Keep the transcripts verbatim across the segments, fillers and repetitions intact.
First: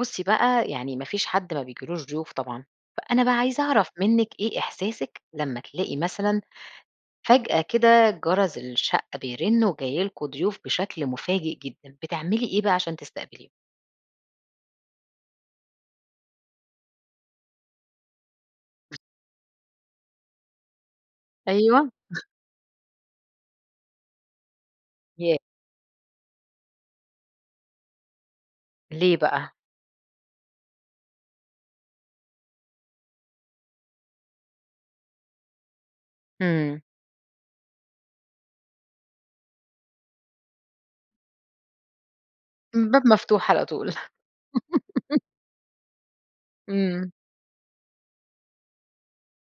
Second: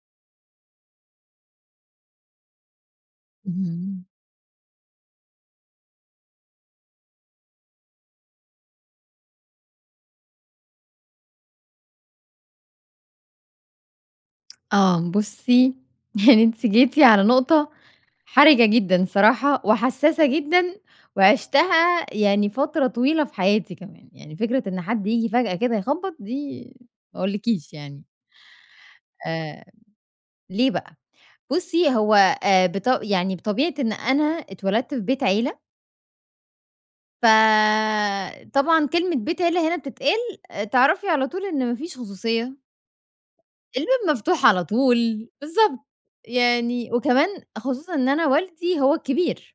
بُصّي بقى يعني ما فيش حد ما بيجيلوش ضيوف طبعًا، فأنا بقى عايزة أعرف اهم. منِّك إيه إحساسِك لمّا تلاقي مثلًا فجأة كده جرس الشقة بيرن وجاي لكم ضيوف بشكل مفاجئ جدًا، بتعملي إيه بقى علشان تستقبليهُم؟ آه بُصّي يعني أنتِ جيتِ على نُقطة، حَرِجة جدًا صراحة وحساسة جدًا، أيوه. وعِشتها يعني فترة طويلة في حياتي كمان، يعني فكرة إن حد ييجي يا فجأة كده يخبَّط دي ما اقولكيش يعني. ليه بقى؟ آآ ليه بقى بصّي هو آآ بط يعني بطبيعة إن أنا اتولدت في بيت عيلة إمم. فطبعًا كلمة بيت عيلة هنا بتتقال، تعرفي على طول إن ما فيش خصوصية. الباب مفتوح على طول.. الباب مفتوح على طول، بالضبط يعني إمم. وكمان خصوصًا إن أنا والدي هو الكبير.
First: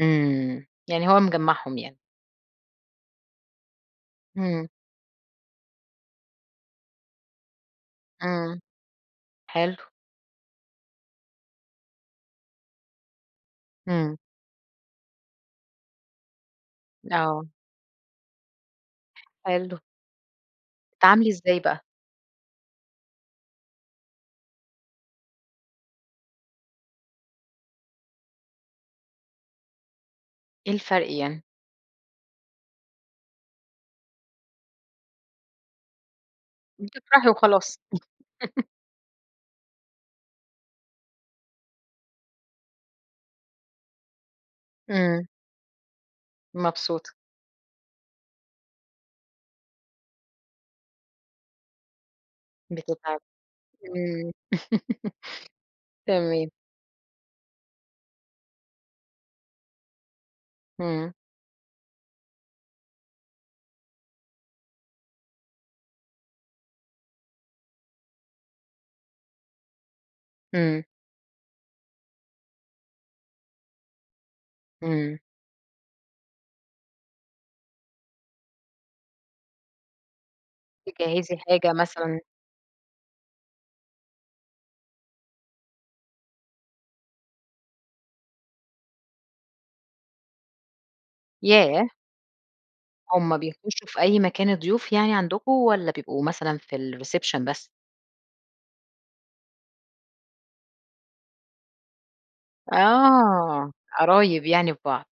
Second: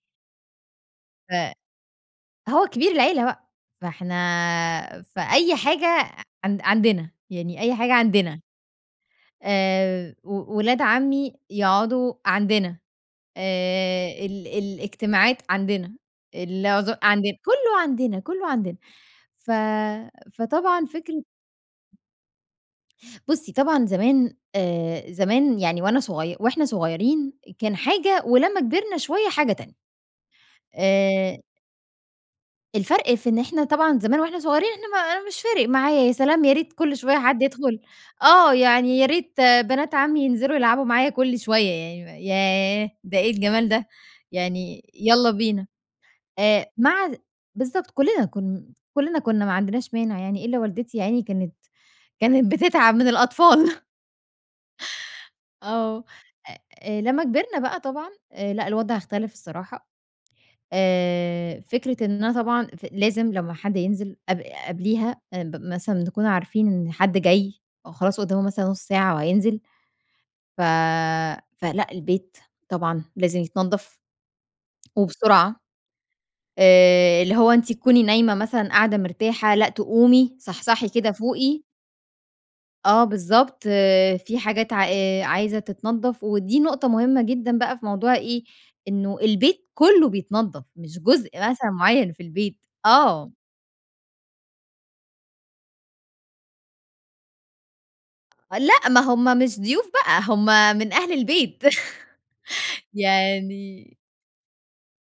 إمم يعني هو ف مجمّعهُم يعني. هو كبير العيلة بقى، فإحنا إمم. فأي حاجة عن عندنا يعني أي حاجة عندنا. إمم حلو. آآ و ولاد عمّي يقعدوا عندنا آآ إمم. ال الاجتماعات عندنا العز عندنا آه. كُلّه عندنا كُلّه عندنا ف حلو. فطبعا فكرة تَتعاملي إزاي بقى؟ بصّي طبعًا زمان آآ زمان يعني وأنا صغي وإحنا صغيرين كان حاجة ولمّا كِبرنا شوية حاجة تانية. إيه الفرق آآ يعني؟ الفرق في إن إحنا طبعًا زمان وإحنا صغيرين إحنا ما أنا مش فارق معايا، يا سلام، يا ريت كل شوية بتفرحي حد وخلاص. يدخل آه، يعني يا ريت بنات عمي ينزلوا يلعبوا معايا كل شوية يعني م ياه! ده إيه الجمال ده يعني إمم. يالّا بينا. آآ، مع مبسوطة. ذ بالضبط، كُلّنا كُ كُلّنا كُنّا ما عندناش مانع يعني، إلا والدتي يا عيني كانت كانت بتتعب من بتتعَبي، الأطفال. إمم. آه. تمام. آآ، لمّا كبرنا بقى طبعًا آآ، لأ، الوضع اختلف الصراحة. إمم. آآ، فكرة إن أنا طبعًا ف لازم لمّا حد ينزل قب قبليها آآ ب مثلًا نكون عارفين إن حد جاي، أو خلاص قُدّامُه مثلًا نُص ساعة وهينزل. ف إمم. فلأ البيت طبعًا لازم يتنَضّف، إمم. وبسرعة. آآ، اللي هو أنتِ تكوني نايمة مثلًا، قاعدة مرتاحة، لأ، تقومي صحصحي كده تجَهّزي فوقي. الحاجة مثلًا. آه بالضبط، في حاجات عا آآ، عايزة تتنَضّف ودي نقطة مهمة جدًا بقى في موضوع إيه، إنه البيت كُلُّه بيتنضّف، مش جزء مثلًا ياه! مُعيّن في البيت، آه. هُم بيخُشّوا في أي مكان الضيوف يعني عندكم والّا بيبقوا مثلًا في الreception بس؟ لأ، ما هُم مش ضيوف بقى هُم من أهل البيت. آه، يعني قرايب يعني في بعض.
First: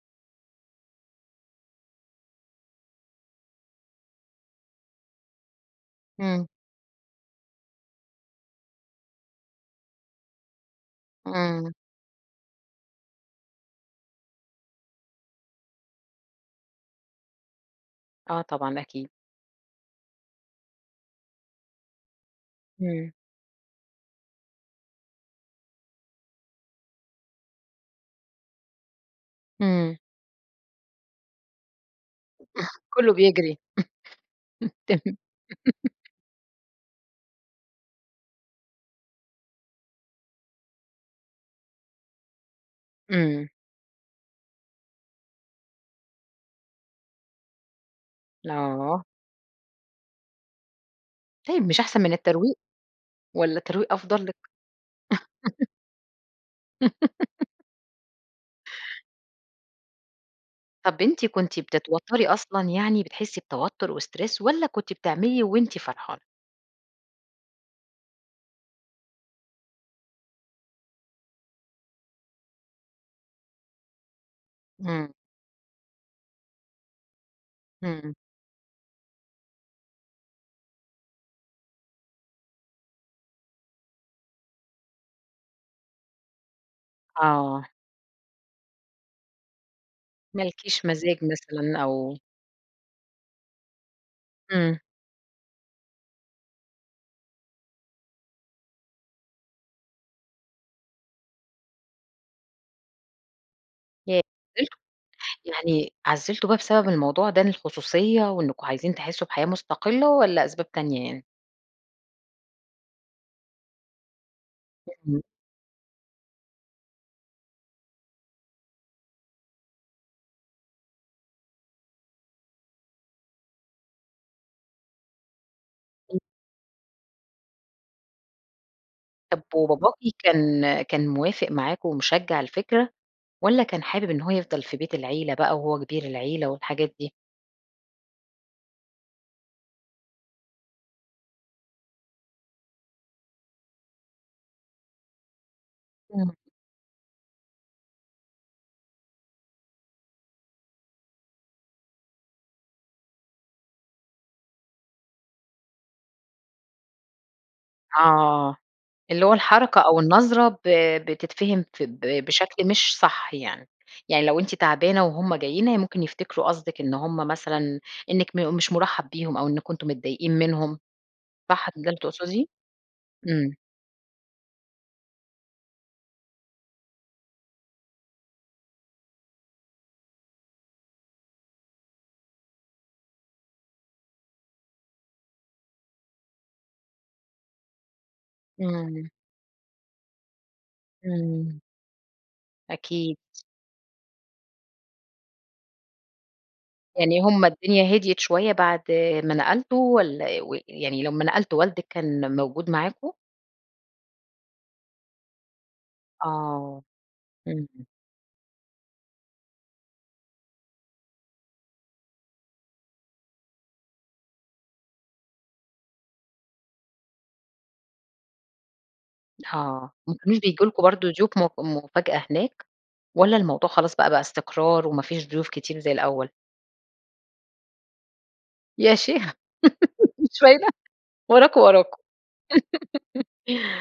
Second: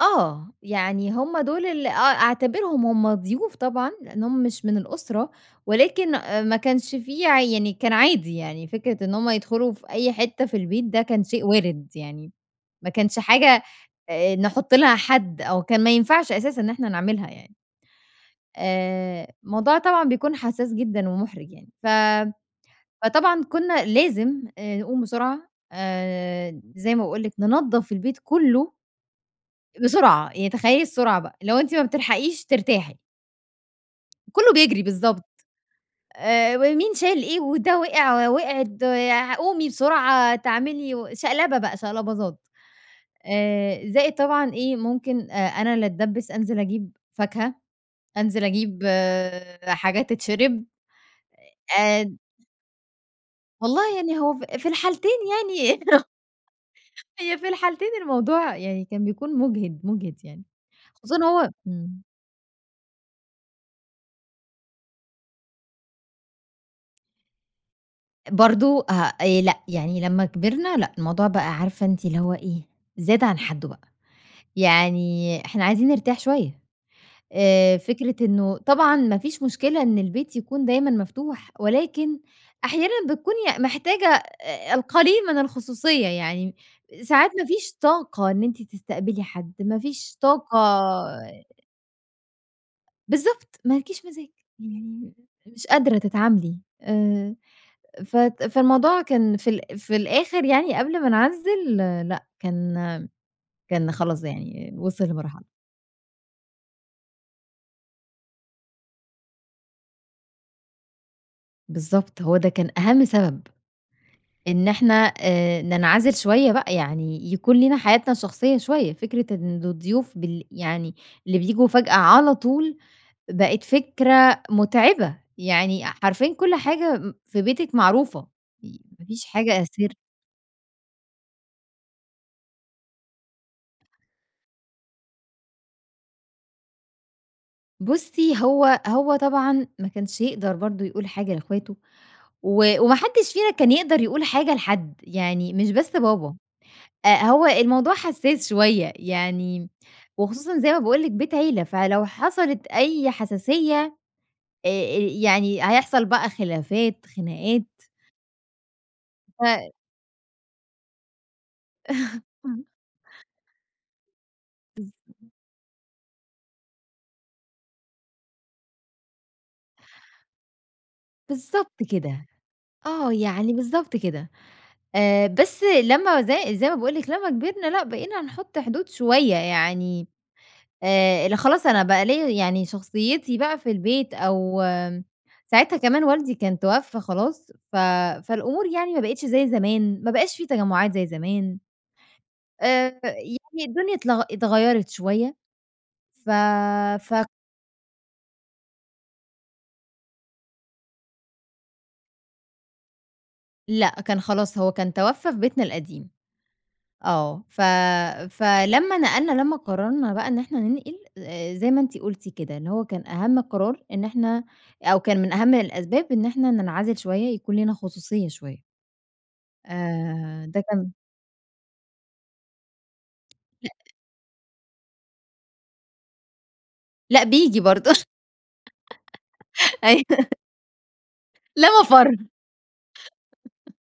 آه. يعني هُم دُول اللي آه أعتبرهم هُم ضيوف طبعًا؛ لأن هم مش من الأسرة، ولكن إمم. ما كانش فيه يعني كان عادي يعني، فكرة إن هُم يدخلوا في أي حتة في البيت ده كان شيء إمم. وارد يعني، ما كانش حاجة، آآ، نحط لها حد أو كان ما ينفعش أساسًا إن إحنا نعملها يعني. آه طبعًا أكيد. آآ الموضوع طبعًا بيكون حساس جدًا ومُحرِج يعني ف إمم. فطبعًا كنا لازم آآ نقوم بسرعة آآ، زي ما باقول لِك، ننضف البيت كله. إمم. بسرعة، يعني تخيَّلي السرعة بقى، اللي هو أنتِ ما بتلحقيش ترتاحي. كله بيجري. كُله بيجري، تم بالضبط. آآ مين شايل إيه وده وقع، وقعِت قومي بسرعة، تعملي شقلبة بقى شقلباظات، إمم. آآ زائد طبعًا إيه ممكن آآ أنا اللي أتدبِّس أنزِل أجيب فاكهة، أنزِل أجيب آه. حاجات تتشرب طيب مش أحسن من آآ الترويق والّا الترويق والله يعني أفضل هو لِك؟ ف في الحالتين يعني هي في الحالتين الموضوع يعني كان بيكون مُجهِد، مُجهِد يعني طَب خصوصًا أنتِ هو كنتِ إمم. بتتوتري أصلًا يعني، بتحسي بتوتر وStress والّا كنتِ بتعملي وأنتِ فرحانة؟ برضه ها آآ لأ يعني لمّا كبرنا، لأ، الموضوع بقى عارفة أنتِ اللي هو إيه زاد عن حدّه بقى إمم. يعني إحنا عايزين نرتاح شوية آآ فكرة همم. إنه طبعًا ما فيش مشكلة إن البيت يكون دايمًا مفتوح، ولكن أحيانًا بتكوني محتاجة أ أ القليل من الخصوصية يعني، ساعات ما آه. فيش طاقة إن أنتِ تستقبلي حد ما فيش ما طاقة لكيش مزاج مثلًا أو بالضبط، ما لكيش مزاج إمم. يعني مش قادرة تتعاملي آآ فت فالموضوع كان في الآ في الآخر يعني قبل ما نعزّل، لأ، كان كان ياه خلاص يعني عزّلتوا! وصل لمرحلة يعني عزّلتوا بقى بسبب الموضوع ده، إن الخصوصية وإنكم عايزين تحسوا بحياة مستقلّة، والّا أسباب تانية يعني؟ بالضبط، هو ده كان أهَم سبب إن إحنا اهم. آآ ننعزل شوية بقى يعني يكون لينا حياتنا الشخصية شوية، فكرة إن الضيوف بل يعني اللي بييجوا فجأة على طول بقت فكرة مُتعبة، يعني أ حرفيًا كل حاجة م في بيتِك معروفة ي ما فيش طب حاجة أ سر. وباباكِ كان كان موافق معاكم ومِشجع الفكرة، والّا كان حابب إن هو يفضل في بيت العيلة بقى وهو كبير العيلة والحاجات دي؟ بُصّّي هو هو طبعًا ما كانش يقدر برضه يقول حاجة لإخواته و وما حدش فينا كان يقدر يقول حاجة لحد يعني مش بس بابا، إمم. آآ، هو الموضوع حسّاس شوية يعني وخصوصًا زي ما باقول لِك بيت عِيلة فلو حصلت أي حساسية آآ آآ يعني هيحصل بقى خلافات، خناقات. آه، اللي هو ف الحركة أو النظرة ب بتتفهم فب بشكل مش صح يعني، يعني لو أنتِ تعبانة بالضب وهُم جايين هي ممكن يفتكروا قصدِك إن هُم مثلًا أنِك مو مش مُرحّب بيهم أو أنكم أنتم متضايقين منهم. صح بالضبط كان ده اللي كده. تقصدية؟ آه، يعني إمم. بالضبط كده. آآ بس لمّا زي زي ما باقول لِك لمّا كبرنا لأ، بقينا نحط حدود شوية يعني آآ ل خلاص أنا بقى ليّا يعني شخصيتي بقى في البيت أو آمم، ساعتها كمان والدي كان توفى خلاص ف فالأمور يعني ما إمم. بقيتش زي زمان ما بقاش في تجمعات زي زمان. إمم. آآ أكيد. فيعني الدنيا اتلغ اتغيّرت شوية ف يعني فك هُم الدنيا هديت شوية بعد ما نقلتوا والّا و يعني لمّا نقلتوا والدِك كان موجود معاكم؟ لأ كان خلاص هو كان توفّى في بيتنا القديم آه. آه ف اهم. فلمّا نقلنا لما قررنا بقى إن إحنا ننقل آآ زي ما أنتِ قُلتِ كده اللي هو كان أهَم القرار إن إحنا أو كان من أهَم الأسباب إن إحنا ننعزِل شوية يكون لينا خصوصية شوية. آه م مش آآ ده بييجي لكم كان برضه ضيوف مأ مفاجأة هناك والّا لأ. الموضوع خلاص بقى بقى استقرار وما فيش ضيوف كتير زي الأول؟ لأ بييجي برضه يا شي ما أيوه فيش فايدة! وراكم، لا وراكم.. مَفر.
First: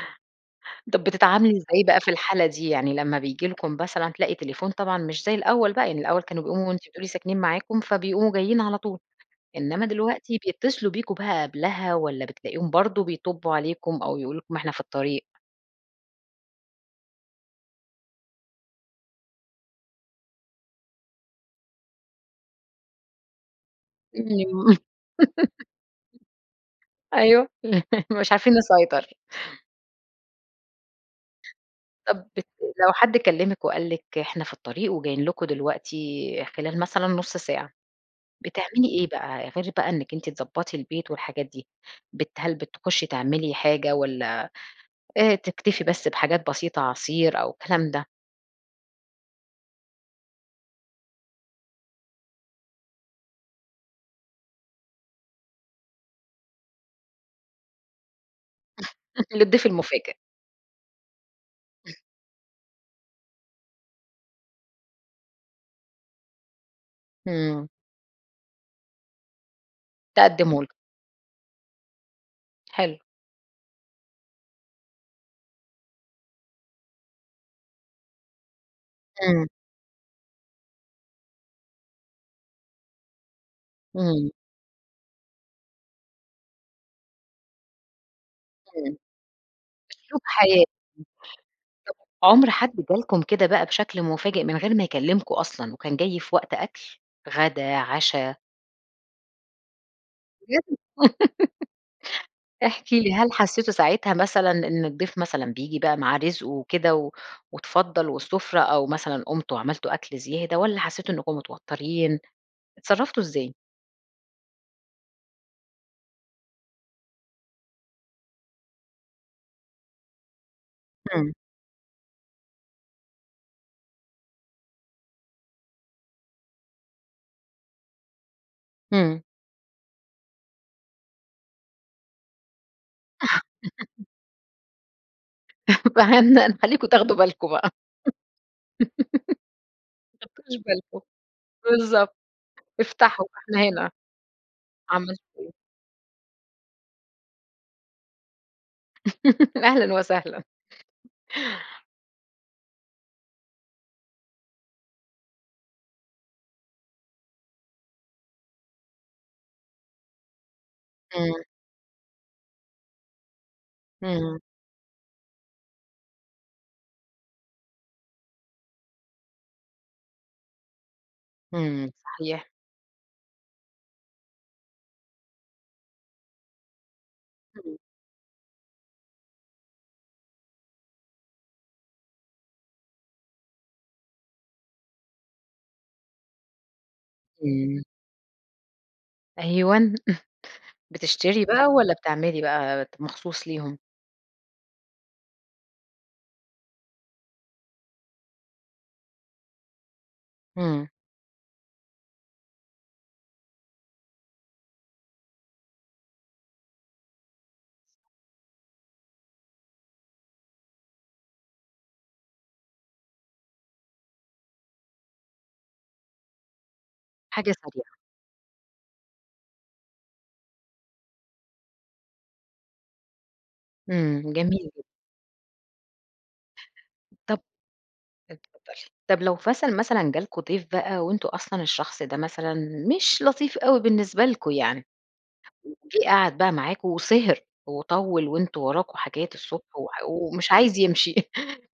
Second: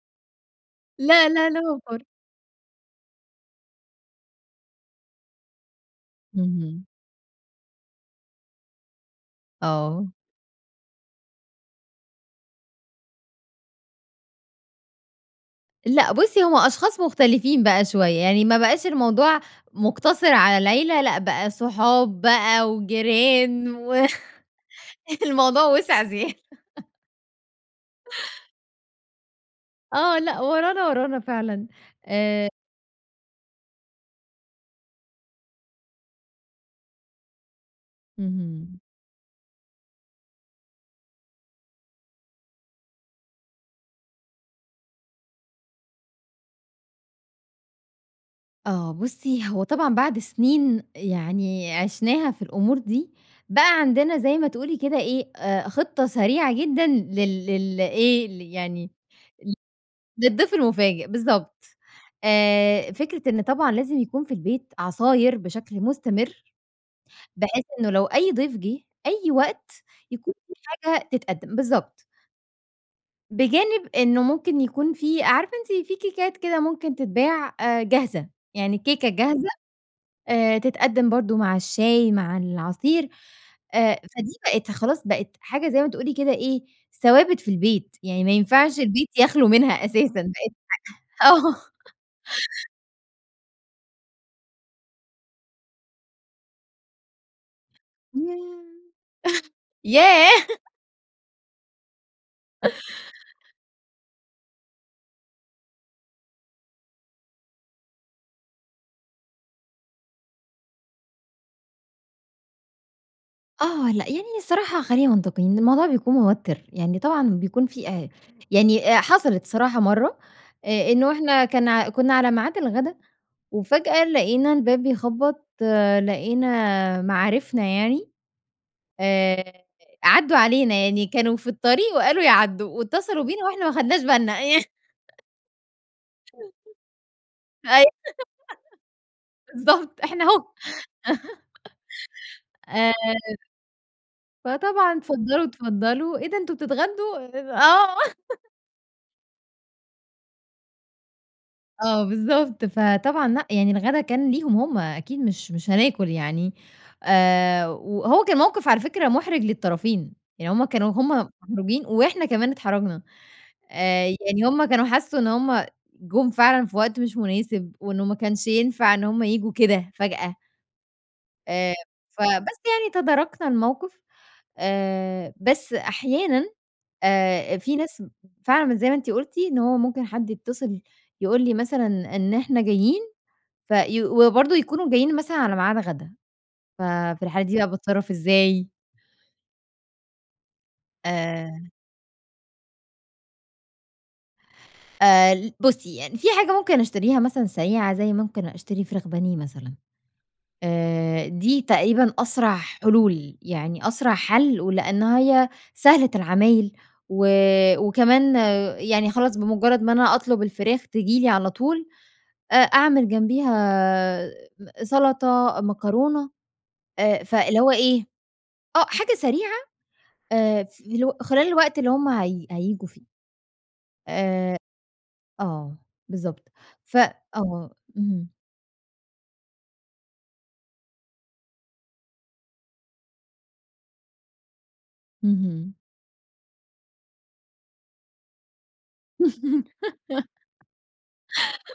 طب لأ لا بتتعاملي لا ازاي بقى مَفر. في الحالة دي، يعني لما بييجي لكم بثلًا هتلاقي تليفون طبعًا مش زي الأول بقى، يعني الأول كانوا بيقوموا اهم. وأنتِ بتقولي ساكنين معاكم فبيقوموا جايين على طول، إنما آه. دلوقتي بيتصلوا بيكم بقى قبلها والّا بتلاقيهم برضه بيطبّوا عليكم أو يقولوا لكم إحنا في الطريق؟ لأ بُصّي هُم أشخاص مختلفين بقى شوية، يعني ما بقاش الموضوع مقتصِر على العيلة لأ بقى صحاب بقى وجيران و امم. الموضوع وسع زيادة. أيوه مش عارفين نسيطر. آه لأ ورانا ورانا فعلًا طب بت آآ لو حد كلّمِك وقال لِك إحنا في الطريق وجايين لكم دلوقتي خلال مثلًا نُص ساعة اهم. بتعملي إيه بقى؟ غير بقى إنِّك أنتِ بتضبّطي البيت والحاجات دي بت هل بتخشّي تعملي حاجة والّا آآ تكتفي بس بحاجات بسيطة عصير أو الكلام ده؟ آه بُصّي هو طبعًا بعد سنين يعني عِشناها في الأمور دي، بقى عندنا زي ما تقولي كده إيه آآ خطّة سريعة جدًا لل لل إيه ل يعني ل للضيف المفاجئ. للضيف المفاجئ بالضبط آآ فكرة إن طبعًا لازم يكون في البيت عصاير بشكل مستمر، بحيث إمم. إنه لو أي ضيف جِه أي وقت يكون في تقدّموا ل حاجة تتقدم بالضبط. حلو. بجانب إنه ممكن يكون في عارفة أنتِ في كيكات كده ممكن تتباع آآ جاهزة، يعني الكيكة إمم. جاهزة آآ تتقدّم برضه مع الشاي مع العصير آآ إمم. فدي بقت خلاص، بقت حاجة زي ما تقولي كده إيه ثوابت في البيت يعني ما ينفعش إمم. البيت يخلو منها أسلوب أساسا بقت حياة. إم [unintelligible] حاجة آه. طب عُمر حد جالكم كده بقى بشكل مفاجئ من غير ما يكلمكوا أصلًا وكان جاي في وقت أكل، غدا، عشا؟ ياه! ياه! بجد احكي لي هل حسيتوا ساعتها مثلًا إن الضيف مثلًا بييجي بقى مع رزقه وكده و واتفضّل والسفرة أو مثلًا قُمتوا عملتوا أكل زيادة والّا حسيتوا إنِّكم متوترين إتصرفتوا ازاي؟ آه لأ يعني ني الصراحة خلّينا منطقيين، الموضوع بيكون موتر يعني طبعًا بيكون في أ يعني أ حصلت صراحة مرّة آآ إنه إمم. إحنا كان ع كنّا على ميعاد الغدا وفاجأة لقينا الباب بيخبط لقينا، مَعارفنا يعني إمم. آآ عدّوا علينا يعني كانوا في الطريق وقالوا يعدّوا واتصلوا بينا واحنا ما خدناش بالنا.. فهن هنخليكم تاخدوا [unintelligible] بالكم بقى. أي بالضبط، إحنا ما أهو. خدتوش بالكم. بالضبط. آآ، افتحوا، إحنا هنا. فطبعًا عملتِ اتفضلوا، إيه؟ اتفضلوا، إيه ده أنتم بتتغدوا آه. أهلًا وسهلًا. آه، بالضبط. فطبعًا لأ، يعني الغدا كان ليهم هُم أكيد مش مش هناكل يعني، آآ، وهو كان موقف على فكرة مُحرِج للطرفين، يعني هُم كانوا هُم إمم. مُحرَجين وإحنا كمان اتحرجنا. آآ، إمم. يعني هُم كانوا حسّوا إن هُم جُم فعلًا في وقت مش مناسب، وإنه ما كانش ينفع إن هُم ييجوا كده فجأة. آآ، إمم، صحيح. فبس يعني تداركنا الموقف، آآ، بس أحيانًا آآ، في إمم. ناس فعلًا مش زي ما أنتِ قلتِ إن هو ممكن حد يتصل يقول لي مثلًا إن إحنا جايين في وبرضو يكونوا جايين مثلًا على ميعاد غد.ا ففي الحالة دي بقى إمم. باتصرف إزاي؟ أيوًا، بتشتري بقى آآ والّا بتعملي بقى مخصوص ليهم؟ آآ، ل بُصي، يعني فيه حاجة ممكن أشتريها مثلًا سريعة، زي ممكن أشتري فراخ بانيه مثلًا. إمم. آآ، دي تقريبًا أسرع حلول، يعني أسرع حَل، ولأن هي سهلة العمايل و وكمان يعني خلاص بمجرد ما أنا أطلب الفراخ، تيجي لي على طول، أ أعمل جنبيها م سلطة، مكرونة، آآ، حاجة فاللي هو سريعة. إيه، آه، حاجة سريعة، آآ، فاللي هو خلال الوقت اللي هُم هي هييجوا فيه. إمم. آآ، جميل جدًا. آه، بالضبط. ف طَب آه. اهم. اتفضلي. طَب، لو [unintelligible] مثلًا جا لكم ضيف بقى وأنتم أصلًا الشخص ده مثلًا مش لطيف أوي بالنسبة لكم يعني، اهم. وجِه قعد بقى معاكم وسِهِر وطوِّل وأنتم وراكم حاجات الصبح وح ومش عايز يمشي،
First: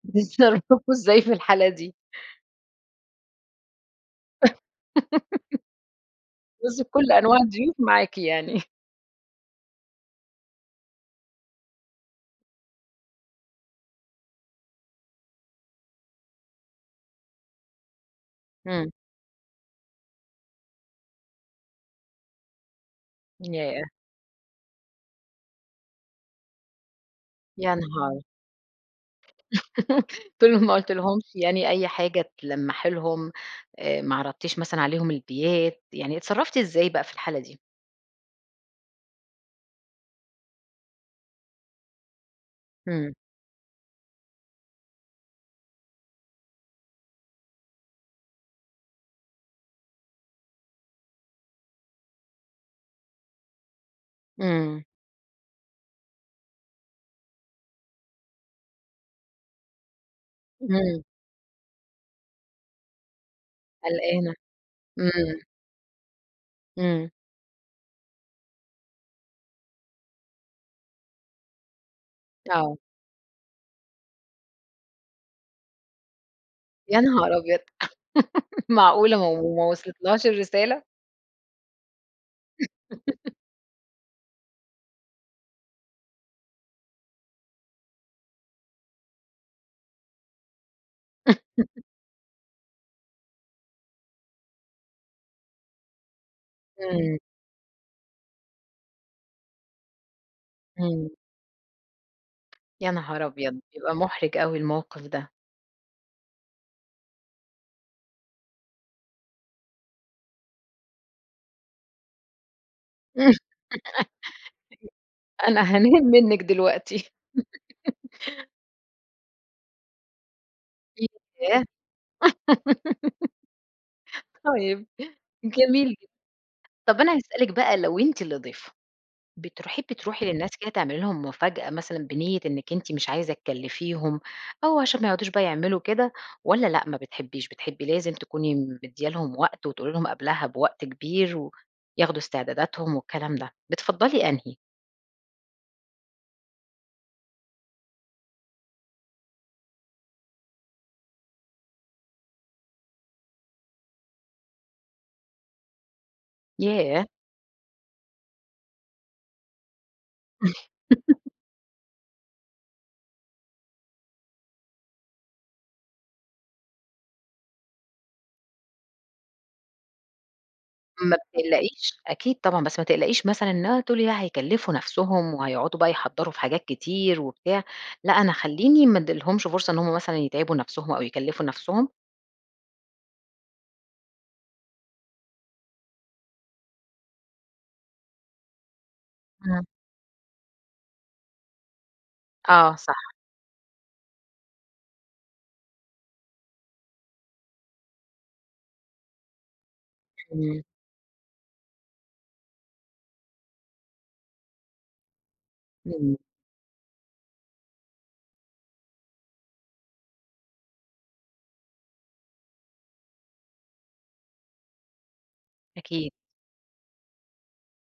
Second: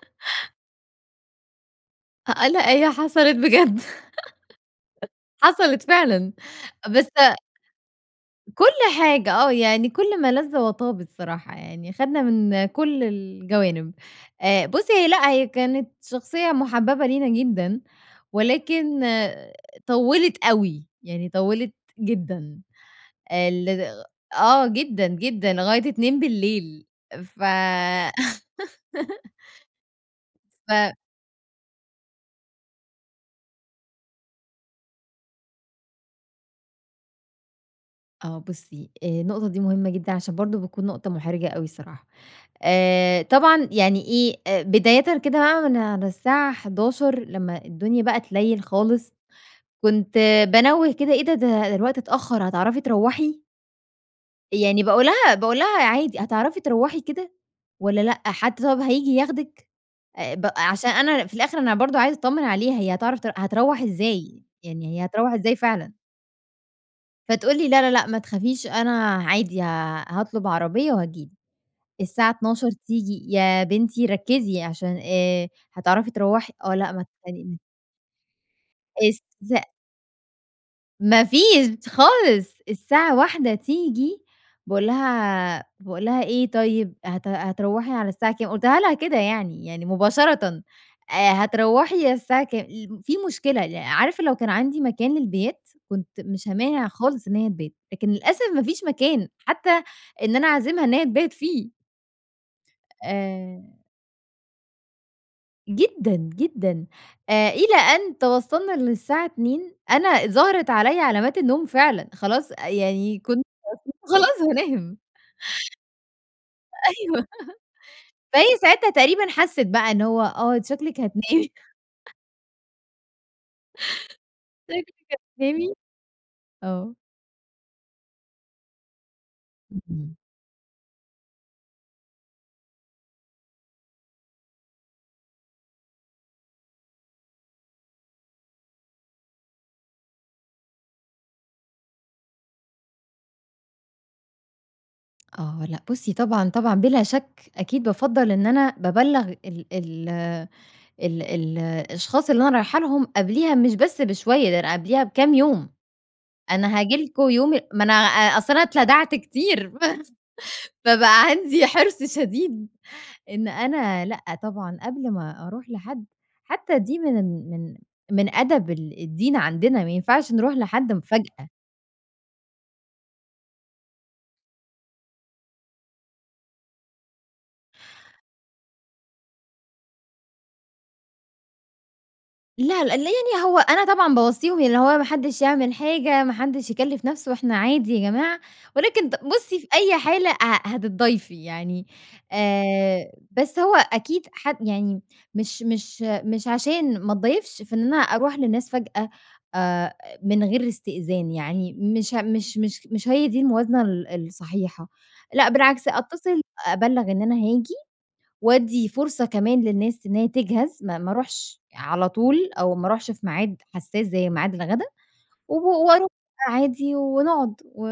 بتتصرفوا إزاي في الحالة دي؟ أ آه، لأ، هى حصلت بجد، حصلت فعلًا بُصي في بس كل أنواع الضيوف معاكِ يعني. كل حاجة. آه، يعني كل ما لذ وطاب الصراحة يعني، خدنا من كل الجوانب. آآ، بُصي، هي لأ، هي كانت شخصية محببة لينا جدًا، إمم. ولكن طوِّلت أوي، يعني طوِّلت جدًا آآ لد ياه! آه، جدًا جدًا، لغاية اتنين بالليل ف يا نهار! قلت لهم ما ف قلتلهمش يعني أي حاجة تلمَّحي لهم، آآ، ما عرضتيش مثلًا عليهم البيات يعني، اتصرَّفتِ إزاي بقى في الحالة دي؟ آه بُصّي آآ النقطة دي مهمة جدًا عشان برضه بتكون نقطة محرجة أوي الصراحة، إمم. آآ طبعًا يعني إيه أ بدايةً كده بقى من على الساعه حداشر لما الدنيا بقى تليل خالص كنت بانوّة كده إيه ده ده ده الوقت اتأخر هتعرفي تروُحي؟ إمم. يعني باقول لها باقول لها عادي هتعرفي تروُحي كده والّا لأ حد طب هييجي ياخدِك آآ بق عشان إمم. أنا في الآخر أنا برضه عايزة اتطمن عليها هي هتعرف تر هتروُح قلقانة ازاي يعني هي هتروُح إمم. ازاي فعلًا؟ إمم. فتقول لي لا لا لأ ما تخافيش أنا عادي ها هاطلب عربية وهتيجي لي الساعة اتناشر آه. تيجي يا بنتي ركّزي عشان آآ هتعرفي تروُحي آه لأ يا ما. نهار أبيض! [unintelligible] معقولة ما و إستفزا وما وصلتلهاش الرسالة؟ ما فيش خالص الساعة واحده تيجي باقول لها باقول لها إيه طيب هت هتروّحي على الساعة كام؟ قُلتها لها كده يعني يعني مباشرة آآ هتروّحي على الساعة كام الم في مشكلة لا عارفة لو كان عندي مكان للبيات كنت مش هامانع إمم. خالص إن هي تبات لكن للأسف ما فيش مكان حتى إن أنا اعزمها إن هي إمم. تبات فيه. يا نهار أبيض! آآ بيبقى مُحرِج أوي الموقف ده. جدًا، جدًا. آآ، إلى أن توصَّلنا إن الساعة اتنين أنا ظهرِت عليَّ علامات النوم فعلًا، خلاص يعني كنت [unintelligible] خلاص هانام. أنا هانام منِك دلوقتي. أيوه. فهي ساعتها تقريبًا حسِّت بقى إن هو "آه أنتِ شكلِك هتنامي.". [unintelligible] طيب. شكلِك هتنامي. جميل جدًا. آه. طَب أنا هاسألِك بقى لو أنتِ اللي ضيفة، بتر حبي اهم. تروحي للناس كده تعملي لهم مفاجأة مثلًا بنيِّة إنِك أنتِ مش عايزة تكلفيهم أو عشان ما يقعدوش بقى يعملوا كده، والّا لأ ما بتحبيش بتحبي لازم تكوني مدية لهم وقت، وتقولي لهم قبلها بوقت كبير و ياخدوا استعداداتهم والكلام ده، بتفضَّلي أنهي؟ آه لأ، بُصي طبعًا، طبعًا، بلا شك أكيد بافضَّل إن أنا بابلَّغ ال ال ال ال الأشخاص اللي أنا رايحة لهم، قبليها مش بس بشوية ده أنا قبليها بكام يوم، أنا هاجي ياه! لكم يوم ما أنا أ أصل أنا اتلدعت كتير فبقى عندي حرص شديد إن أنا لأ طبعًا قبل ما أروح لحد حتى دي من ال من من أدب ال الدِّين عندنا، ما ينفعش نروح لحد ما مفاجأة. بتقلقيش. أكيد طبعًا بس ما تقلقيش مثلًا إن هو تقولي لأ هيكلفوا نفسهم وهيقعدوا بقى يحضَّروا في حاجات كتير وبتاع، لأ أنا خلّيني ما اديلهمش فرصة إن هُم مثلًا يتعبوا نفسهم أو يكلفوا نفسهم؟ لا لأ ال يعني هو أنا طبعًا باوصِّيهم اللي هو ما حدش يعمل حاجة ما حدش يكلِّف نفسه إحنا عادي يا جماعة، ولكن ت بُصي إمم. في أي حالة ه هتتضايفي يعني، آه، صح. آآ، بس هو أكيد ح يعني مش مش مش عشان ما اتضايفش فإن أنا أروح للناس فجأة آآ، من إمم. غير استئذان يعني، مش مش مش مش هي دي الموازنة ال الصحيحة، لأ بالعكس إمم. أتصل أبلَّغ إن أنا هاجي، وادِّي فرصة كمان للناس إن هي تجهَز ما ما اروحش على طول أو ما أروحش في ميعاد حساس زي ميعاد الغدا، و وأروح أكيد. عادي ونقعد و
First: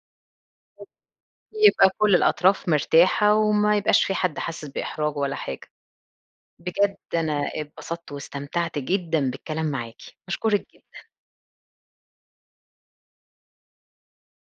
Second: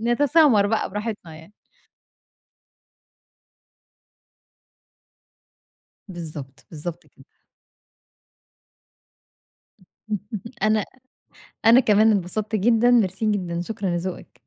نتسامر بقى براحتنا يعني. يبقى كل الأطراف مرتاحة وما يبقاش فيه حد حاسس بإحراج ولا حاجة. بالضبط. بجد بالضبط كده. أنا انبسطت واستمتعت جدًا بالكلام معاكِ، باشكرِك أنا جدًا. أنا كمان انبسطت جدًا، ميرسي جدًا، شكرًا لذوقِك.